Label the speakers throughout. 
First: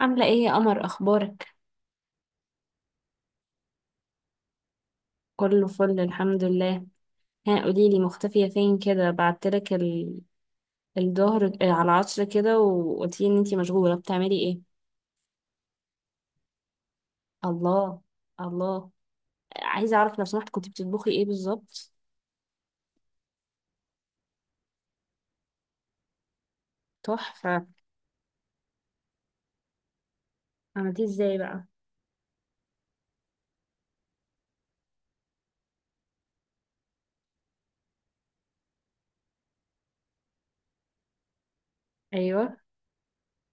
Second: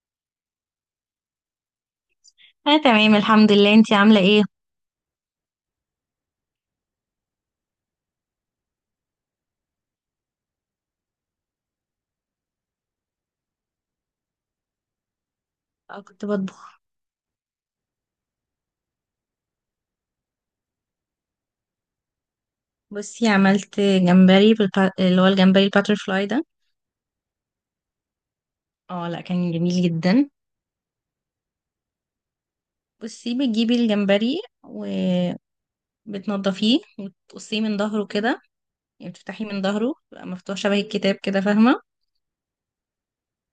Speaker 1: عاملة ايه يا قمر؟ اخبارك؟
Speaker 2: انا تمام، الحمد لله. انتي عامله ايه؟
Speaker 1: كله فل، الحمد لله. ها قوليلي، مختفية فين كده؟ بعتلك الظهر، على العصر كده، وقلتيلي ان انتي مشغولة، بتعملي ايه؟
Speaker 2: اه، كنت بطبخ.
Speaker 1: الله، الله. عايزة اعرف لو سمحت، كنتي بتطبخي ايه بالظبط؟
Speaker 2: بصي، عملت جمبري اللي هو الجمبري الباترفلاي ده.
Speaker 1: تحفة.
Speaker 2: اه، لا كان جميل جدا.
Speaker 1: عملتيه ازاي بقى؟
Speaker 2: بصي، بتجيبي الجمبري وبتنضفيه وتقصيه من ظهره كده. يعني بتفتحيه من ظهره، بيبقى مفتوح شبه الكتاب كده، فاهمه؟
Speaker 1: ايوه.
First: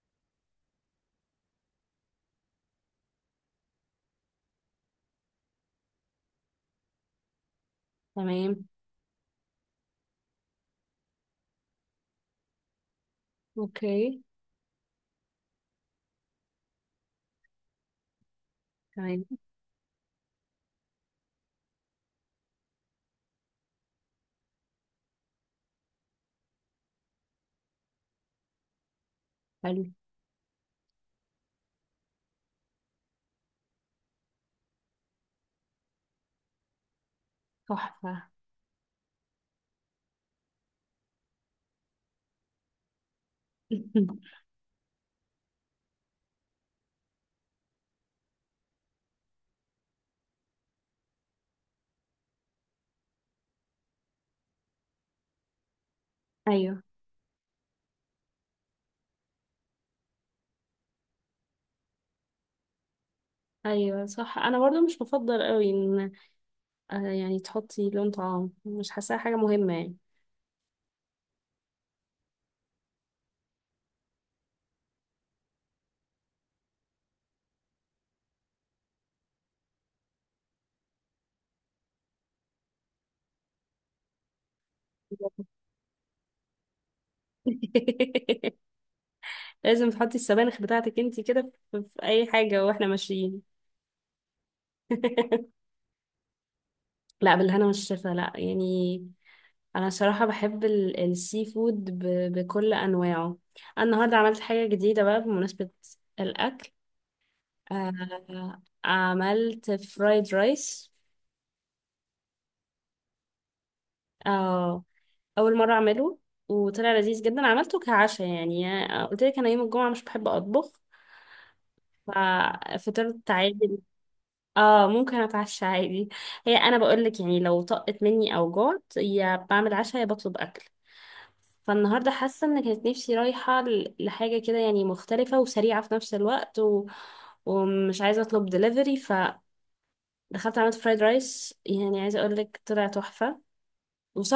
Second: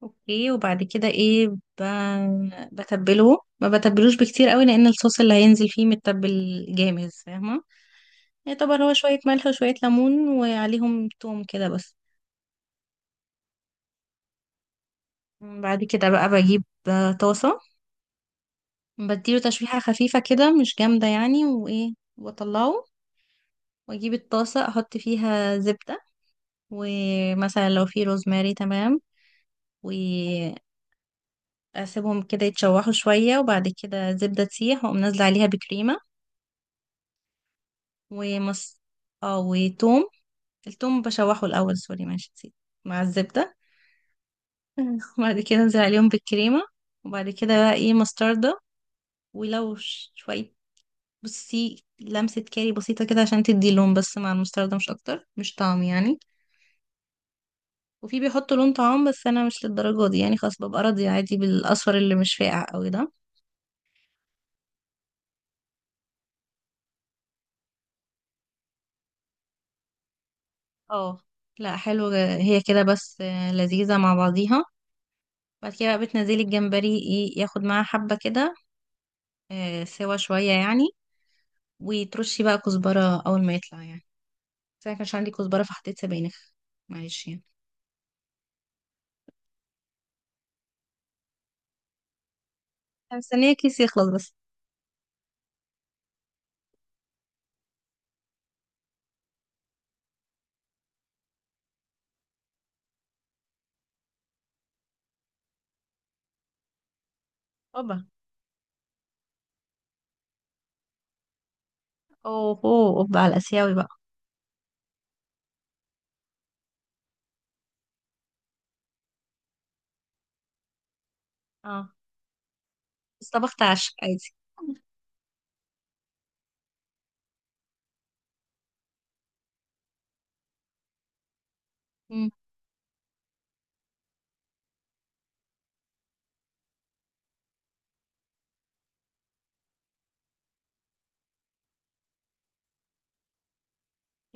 Speaker 2: اوكي، وبعد كده ايه بتبله، ما بتبلوش بكتير قوي، لان الصوص اللي هينزل فيه متبل جامد، فاهمه؟
Speaker 1: تمام.
Speaker 2: يعتبر هو شويه ملح وشويه ليمون وعليهم توم كده بس.
Speaker 1: اوكي.
Speaker 2: بعد كده بقى بجيب طاسة.
Speaker 1: تمام.
Speaker 2: بديله تشويحة خفيفة كده، مش جامدة يعني، وإيه وأطلعه. وأجيب الطاسة، أحط فيها زبدة. ومثلا لو في روزماري، تمام.
Speaker 1: حلو.
Speaker 2: وأسيبهم كده يتشوحوا شوية، وبعد كده الزبدة تسيح، وأقوم نازلة عليها بكريمة.
Speaker 1: تحفة.
Speaker 2: ومص. اه، وتوم. التوم بشوحه الأول، سوري ماشي، نسيت، مع الزبدة. وبعد كده أنزل عليهم بالكريمة. وبعد كده بقى إيه مستردة. ولو شوية. بصي، لمسة كاري بسيطة كده عشان تدي لون، بس مع المستردة مش أكتر، مش طعم يعني.
Speaker 1: ايوه.
Speaker 2: وفي بيحطوا لون طعام، بس أنا مش للدرجة دي يعني، خلاص ببقى راضية عادي بالأصفر اللي مش فاقع قوي ده.
Speaker 1: ايوه صح، انا برضو مش بفضل قوي ان يعني تحطي لون طعام، مش حاساها حاجة مهمة يعني.
Speaker 2: اه، لا، حلو. هي كده بس لذيذة مع بعضيها. بعد كده بقى بتنزلي الجمبري ايه، ياخد معاها حبة كده. سوا شوية يعني. وترشي بقى كزبرة أول ما يطلع يعني. بس أنا كانش عندي كزبرة فحطيت سبانخ. معلش يعني.
Speaker 1: لازم تحطي السبانخ بتاعتك انتي كده في اي حاجة واحنا
Speaker 2: أنا مستنية
Speaker 1: ماشيين.
Speaker 2: كيس يخلص بس.
Speaker 1: لا، بالهنا والشفا، لا يعني. انا صراحة بحب السي فود بكل انواعه. انا النهاردة عملت حاجة جديدة بقى، بمناسبة الاكل،
Speaker 2: أوبا!
Speaker 1: آه. عملت فرايد رايس.
Speaker 2: أوه، أوه، أوبا على الآسيوي بقى!
Speaker 1: آه، اول مرة اعمله، وطلع لذيذ جدا. عملته كعشاء يعني. قلت لك انا يوم الجمعة مش بحب اطبخ،
Speaker 2: اه، بس
Speaker 1: ففطرت
Speaker 2: طبخت
Speaker 1: عادي.
Speaker 2: عشاء عادي.
Speaker 1: اه ممكن اتعشى عادي. هي انا بقولك يعني، لو طقت مني او جعت، يا بعمل عشاء يا بطلب اكل. فالنهارده
Speaker 2: مم.
Speaker 1: حاسه ان كانت نفسي رايحه لحاجه كده يعني، مختلفه وسريعه في نفس الوقت، ومش عايزه اطلب دليفري، فدخلت عملت فرايد رايس. يعني عايزه اقولك طلع تحفه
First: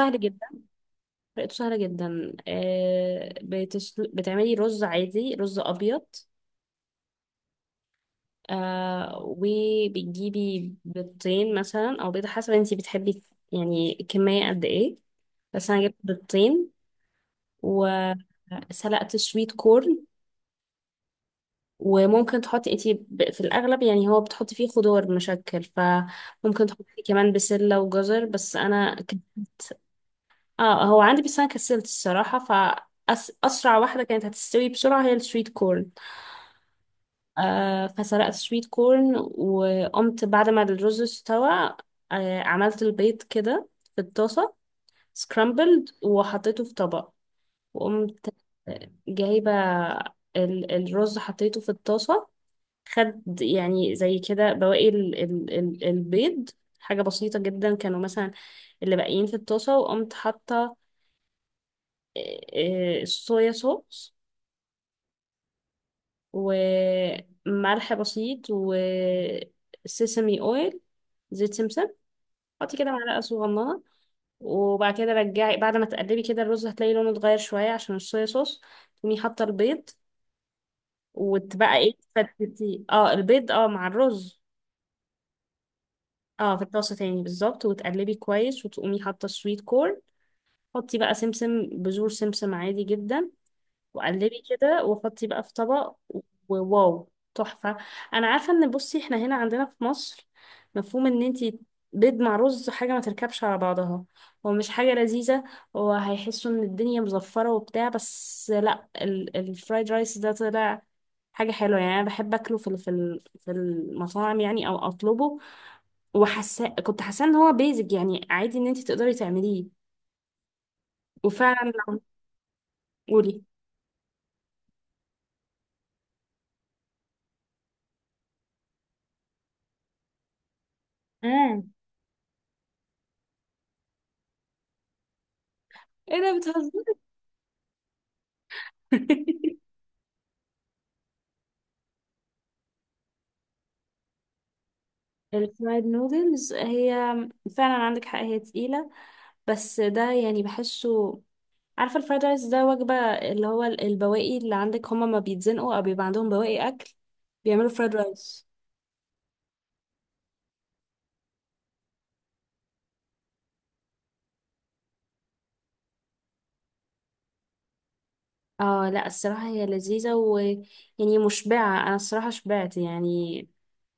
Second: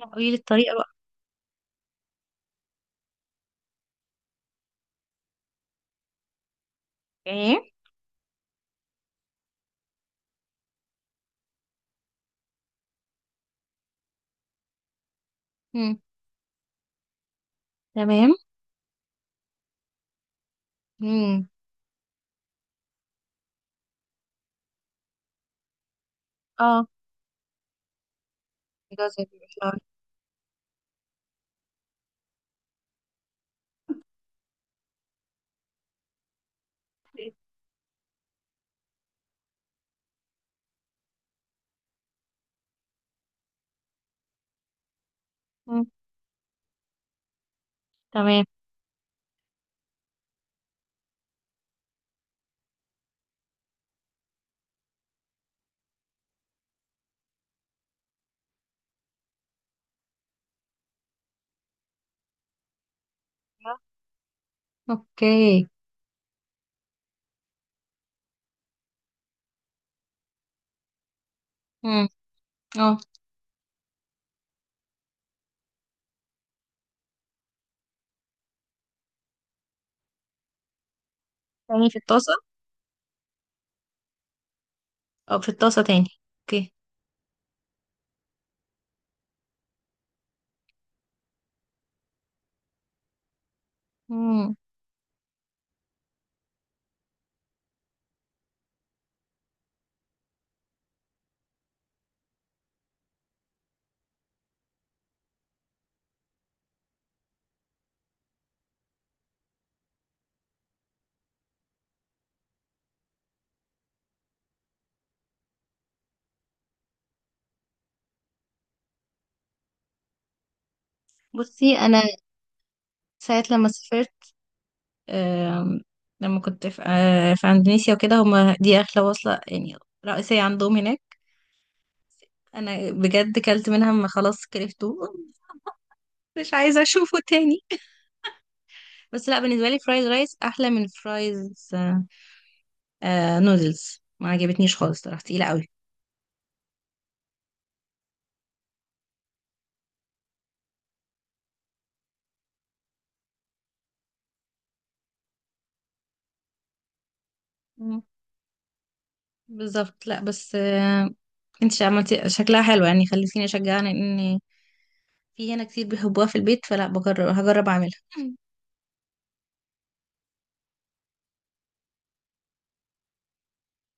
Speaker 2: لا، قولي لي
Speaker 1: جدا.
Speaker 2: الطريقة بقى.
Speaker 1: طريقته سهله جدا. آه، بتعملي رز عادي، رز ابيض.
Speaker 2: ايه.
Speaker 1: آه، وبتجيبي بيضتين مثلا، او بيضة حسب انتي بتحبي، يعني كمية قد ايه. بس انا جبت
Speaker 2: مم.
Speaker 1: بيضتين.
Speaker 2: تمام.
Speaker 1: وسلقت سويت كورن.
Speaker 2: مم.
Speaker 1: وممكن تحطي انتي في الاغلب، يعني هو بتحطي فيه خضار مشكل، فممكن
Speaker 2: اه،
Speaker 1: تحطي كمان بسلة وجزر. بس انا
Speaker 2: جزر بالفلاور.
Speaker 1: اه هو عندي، بس انا كسلت الصراحة، فأسرع واحدة كانت هتستوي بسرعة هي السويت كورن. آه فسلقت سويت كورن، وقمت بعد ما الرز استوى، آه، عملت البيض كده في الطاسة، سكرامبلد،
Speaker 2: مم.
Speaker 1: وحطيته في طبق. وقمت
Speaker 2: تمام.
Speaker 1: جايبة الرز، حطيته في الطاسة. خد يعني زي كده بواقي ال البيض، حاجة بسيطة جدا، كانوا مثلا اللي باقيين في الطاسة. وقمت حاطة الصويا صوص،
Speaker 2: اوكي.
Speaker 1: وملح بسيط، وسيسمي اويل، زيت سمسم.
Speaker 2: مم.
Speaker 1: حطي كده
Speaker 2: اه،
Speaker 1: معلقة صغننة. وبعد كده رجعي، بعد ما تقلبي كده الرز هتلاقي لونه اتغير شوية عشان الصويا صوص. تقومي حاطة البيض، وتبقى
Speaker 2: تاني
Speaker 1: ايه،
Speaker 2: في الطاسة،
Speaker 1: تفتتي اه البيض اه مع الرز.
Speaker 2: او في الطاسة تاني؟
Speaker 1: اه في
Speaker 2: اوكي.
Speaker 1: الطاسة تاني بالظبط، وتقلبي كويس، وتقومي حاطة السويت كورن. حطي بقى سمسم، بذور سمسم عادي جدا. وقلبي
Speaker 2: مم.
Speaker 1: كده، وحطي بقى في طبق. وواو، تحفة. انا عارفة، ان بصي احنا هنا عندنا في مصر، مفهوم ان انتي بيض مع رز حاجة ما تركبش على بعضها، هو مش حاجة لذيذة، وهيحسوا ان الدنيا مزفرة وبتاع. بس لا، الفرايد رايس ده طلع حاجة حلوة يعني. أنا بحب أكله في في المطاعم يعني، أو أطلبه. وحاسة، كنت حاسة إن هو بيزك، يعني عادي إن أنت تقدري تعمليه. وفعلا
Speaker 2: بصي،
Speaker 1: لو.
Speaker 2: انا
Speaker 1: قولي.
Speaker 2: ساعة لما سافرت، آم، لما كنت في اندونيسيا وكده، هما دي اغلى وصلة يعني رئيسية عندهم هناك.
Speaker 1: امم
Speaker 2: انا بجد كلت منها ما خلاص، كرفته.
Speaker 1: ايه ده،
Speaker 2: مش عايزة
Speaker 1: بتهزري؟
Speaker 2: اشوفه تاني. بس لا، بالنسبه لي فرايز رايس احلى من فرايز. نودلز ما عجبتنيش خالص صراحه، تقيله قوي.
Speaker 1: الفرايد نودلز، هي فعلا عندك حق، هي تقيلة. بس ده يعني بحسه. عارفة الفرايد رايس ده وجبة، اللي هو البواقي اللي عندك، هما ما بيتزنقوا أو بيبقى عندهم بواقي أكل، بيعملوا فرايد
Speaker 2: مم.
Speaker 1: رايس.
Speaker 2: بالظبط. لا بس. انت عملتي شكلها حلو، يعني خليتيني اشجعني ان في هنا كتير بيحبوها في البيت، فلا بجرب، هجرب اعملها. مم.
Speaker 1: اه لا الصراحة هي لذيذة، ويعني مشبعة. أنا الصراحة شبعت يعني.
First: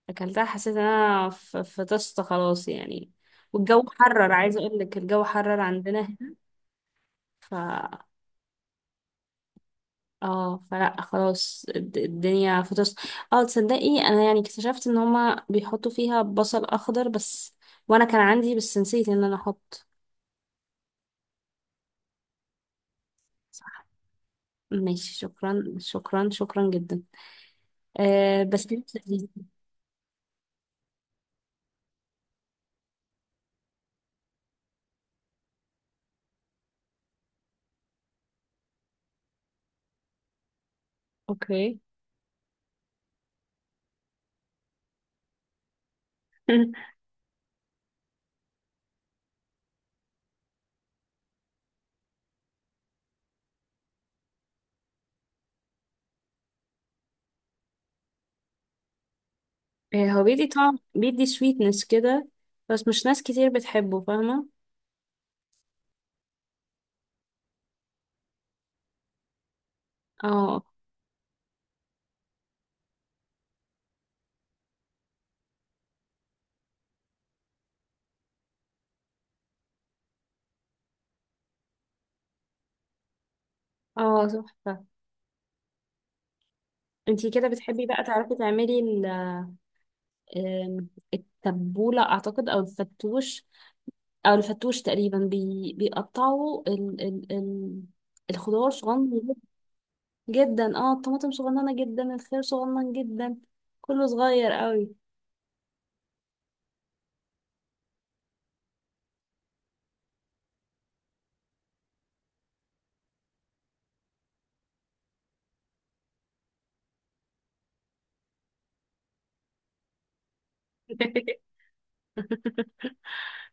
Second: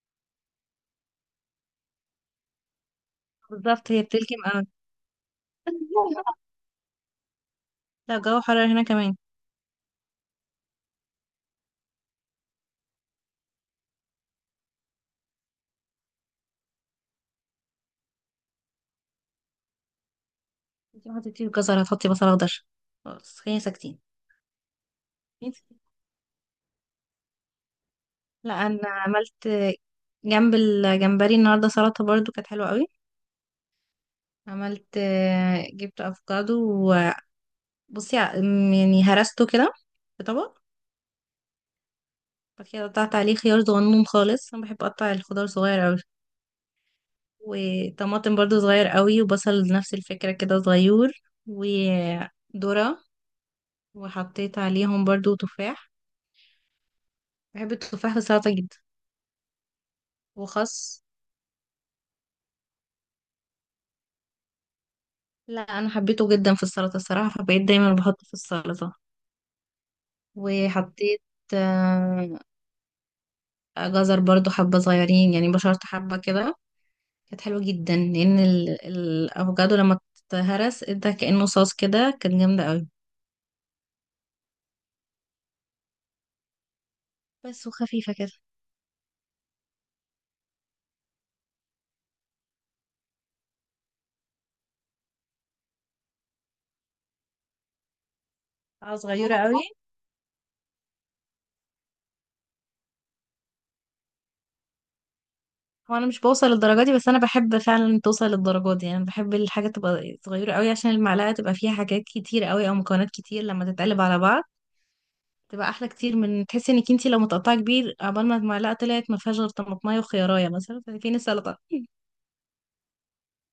Speaker 1: أكلتها حسيت إن أنا فطست خلاص يعني. والجو
Speaker 2: بالظبط، هي
Speaker 1: حرر،
Speaker 2: بتلكم
Speaker 1: عايزة
Speaker 2: قوي.
Speaker 1: أقولك الجو حرر عندنا هنا.
Speaker 2: لا، الجو حرر هنا كمان.
Speaker 1: اه فلا خلاص، الدنيا فطس. اه تصدقي، انا يعني اكتشفت ان هما بيحطوا فيها بصل اخضر بس، وانا كان عندي بس نسيت ان انا احط.
Speaker 2: انت ما حطيتيش جزر هتحطي بصل اخضر؟ خلاص، خلينا
Speaker 1: صح،
Speaker 2: ساكتين.
Speaker 1: ماشي. شكرا،
Speaker 2: انت-
Speaker 1: شكرا، شكرا جدا. آه،
Speaker 2: لا،
Speaker 1: بس
Speaker 2: انا
Speaker 1: كانت لذيذة.
Speaker 2: عملت جنب الجمبري النهارده سلطه برضو، كانت حلوه قوي. عملت. جبت افوكادو. بصي، يعني هرسته كده في طبق.
Speaker 1: اوكي.
Speaker 2: بعد كده قطعت عليه خيار صغنون خالص. انا بحب اقطع الخضار صغير قوي. وطماطم برضو صغير قوي، وبصل نفس الفكرة كده صغير. وذرة. وحطيت عليهم برضو تفاح. بحب التفاح في السلطة جدا.
Speaker 1: آه هو بيدي طعم،
Speaker 2: وخس.
Speaker 1: بيدي سويتنس كده، بس مش ناس كتير بتحبه فاهمة.
Speaker 2: لا، انا حبيته جدا في السلطة الصراحة، فبقيت دايما بحطه في السلطة.
Speaker 1: اه.
Speaker 2: وحطيت آه، جزر برضو حبة صغيرين، يعني بشرت حبة كده. كانت حلوة جدا، لأن الأفوكادو لما اتهرس ادى كأنه صوص كده، كانت جامدة قوي.
Speaker 1: اه تحفة. انتي كده
Speaker 2: بس
Speaker 1: بتحبي بقى
Speaker 2: وخفيفة كده.
Speaker 1: تعرفي تعملي ال- آم، التبولة اعتقد، او الفتوش. او الفتوش تقريبا بيقطعوا الخضار
Speaker 2: اه،
Speaker 1: صغنن
Speaker 2: صغيرة قوي.
Speaker 1: جدا، اه الطماطم صغننه جدا، الخيار صغنن جدا، كله صغير قوي.
Speaker 2: هو أنا مش بوصل للدرجة دي، بس أنا بحب فعلا توصل للدرجة دي يعني. بحب الحاجة تبقى صغيرة قوي عشان المعلقة تبقى فيها حاجات كتير قوي أو مكونات كتير، لما تتقلب على بعض تبقى أحلى كتير، من تحسي إنك انتي لو متقطعة كبير عقبال ما المعلقة طلعت ما فيهاش غير طماطماية وخيارية، مثلا، فين السلطة؟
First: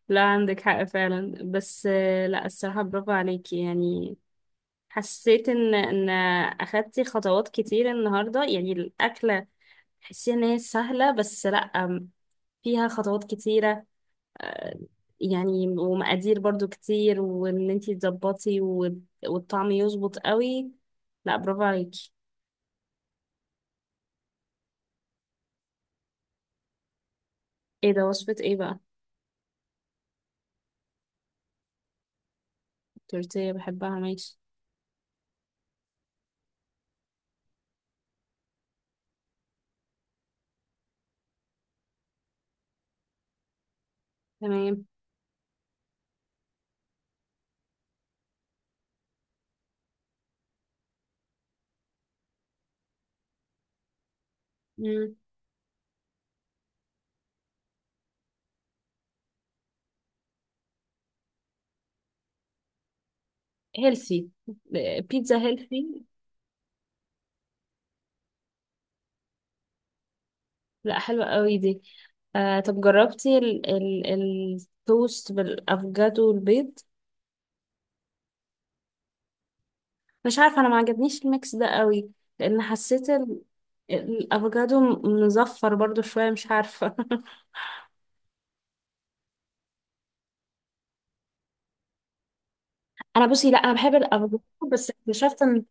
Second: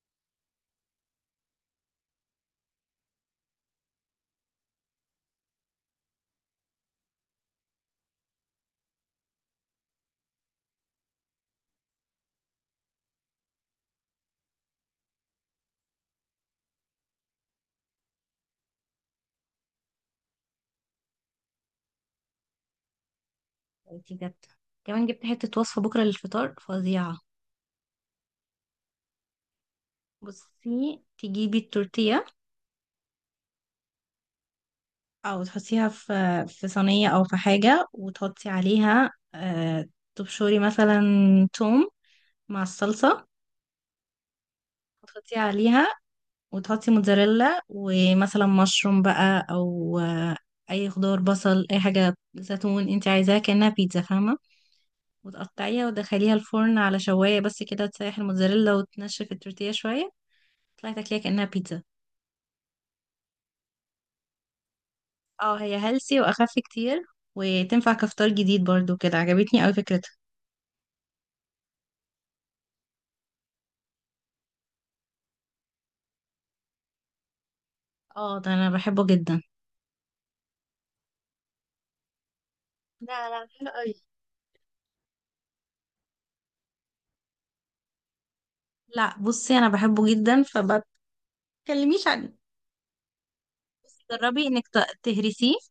Speaker 1: لا عندك حق فعلا. بس لا الصراحة برافو عليكي يعني. حسيت ان اخدتي خطوات كتير النهاردة. يعني الاكلة تحسيها ان هي سهلة، بس لا، فيها خطوات كتيرة يعني، ومقادير برضو كتير، وان انتي تظبطي والطعم يظبط قوي. لا برافو عليكي.
Speaker 2: دي جت كمان، جبت حتة وصفة بكرة للفطار فظيعة.
Speaker 1: ايه ده؟ وصفة ايه بقى؟
Speaker 2: بصي، تجيبي التورتية.
Speaker 1: تورتيه بحبها، ماشي.
Speaker 2: او تحطيها في صينية او في حاجة، وتحطي عليها، تبشري مثلا توم مع الصلصة.
Speaker 1: تمام.
Speaker 2: وتحطي عليها، وتحطي موتزاريلا ومثلا مشروم بقى، او اي خضار، بصل، اي حاجة، زيتون، انت عايزاها كأنها بيتزا، فاهمة؟
Speaker 1: مم.
Speaker 2: وتقطعيها وتدخليها الفرن على شواية بس كده، تسيح الموتزاريلا وتنشف التورتيه شوية. تطلعي تاكليها كأنها بيتزا.
Speaker 1: هيلثي، بيتزا
Speaker 2: اه، هي
Speaker 1: هيلثي.
Speaker 2: هيلسي واخف كتير. وتنفع كفطار جديد برضو، كده عجبتني اوي فكرتها.
Speaker 1: لا حلوة قوي دي. آه طب جربتي ال التوست بالافوكادو والبيض؟
Speaker 2: اه، ده انا بحبه جدا.
Speaker 1: مش عارفة، انا ما عجبنيش الميكس ده قوي. لان حسيت
Speaker 2: لا، لا، حلو قوي.
Speaker 1: الافوكادو مزفر برضو شوية، مش عارفة.
Speaker 2: لا، بصي، انا بحبه جدا، فما تكلميش عنه.
Speaker 1: انا بصي لا، انا بحب
Speaker 2: بس
Speaker 1: الافوكادو،
Speaker 2: جربي انك
Speaker 1: بس اكتشفت
Speaker 2: تهرسيه.
Speaker 1: ان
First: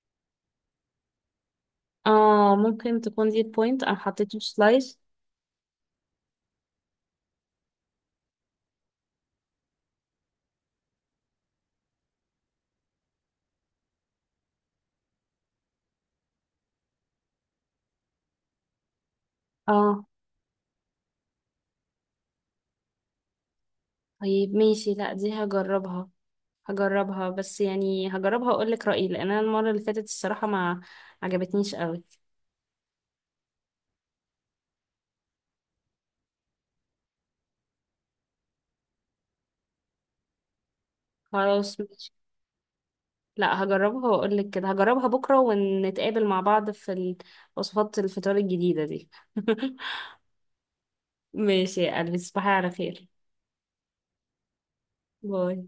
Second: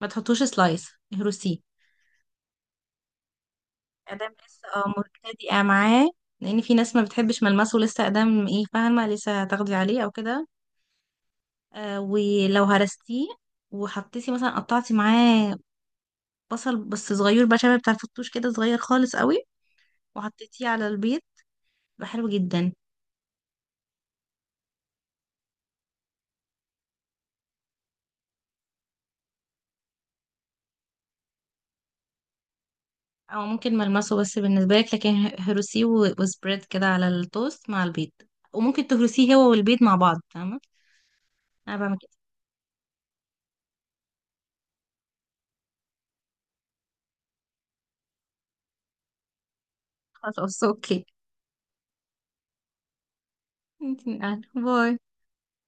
Speaker 2: ما تحطوش سلايس، اهرسيه.
Speaker 1: اه ممكن تكون دي البوينت، انا
Speaker 2: ادام
Speaker 1: حطيته
Speaker 2: لسه
Speaker 1: سلايس.
Speaker 2: مبتدئه معاه، لان في ناس ما بتحبش ملمسه لسه ادام ايه فاهمه، لسه هتاخدي عليه او كده. ولو هرستيه وحطيتي مثلا قطعتي معاه بصل، بس صغير بقى شبه بتاع الفتوش كده، صغير خالص قوي،
Speaker 1: اه
Speaker 2: وحطيتيه على البيض، بقى حلو جدا.
Speaker 1: طيب ماشي، لا دي هجربها. هجربها بس يعني هجربها واقول لك رأيي، لان انا المرة اللي فاتت الصراحة ما عجبتنيش قوي.
Speaker 2: او ممكن ملمسه بس بالنسبه لك، لكن هروسيه وسبريد كده على التوست مع البيض. وممكن تهرسيه هو والبيض مع بعض، فاهمه؟ انا
Speaker 1: خلاص
Speaker 2: بعمل كده.
Speaker 1: ماشي. لا هجربها واقول لك كده، هجربها بكرة ونتقابل مع بعض في وصفات الفطار الجديدة دي.
Speaker 2: خلاص، اوكي.
Speaker 1: ماشي يا قلبي، تصبحي على خير.
Speaker 2: انت من أهل. باي.
Speaker 1: باي.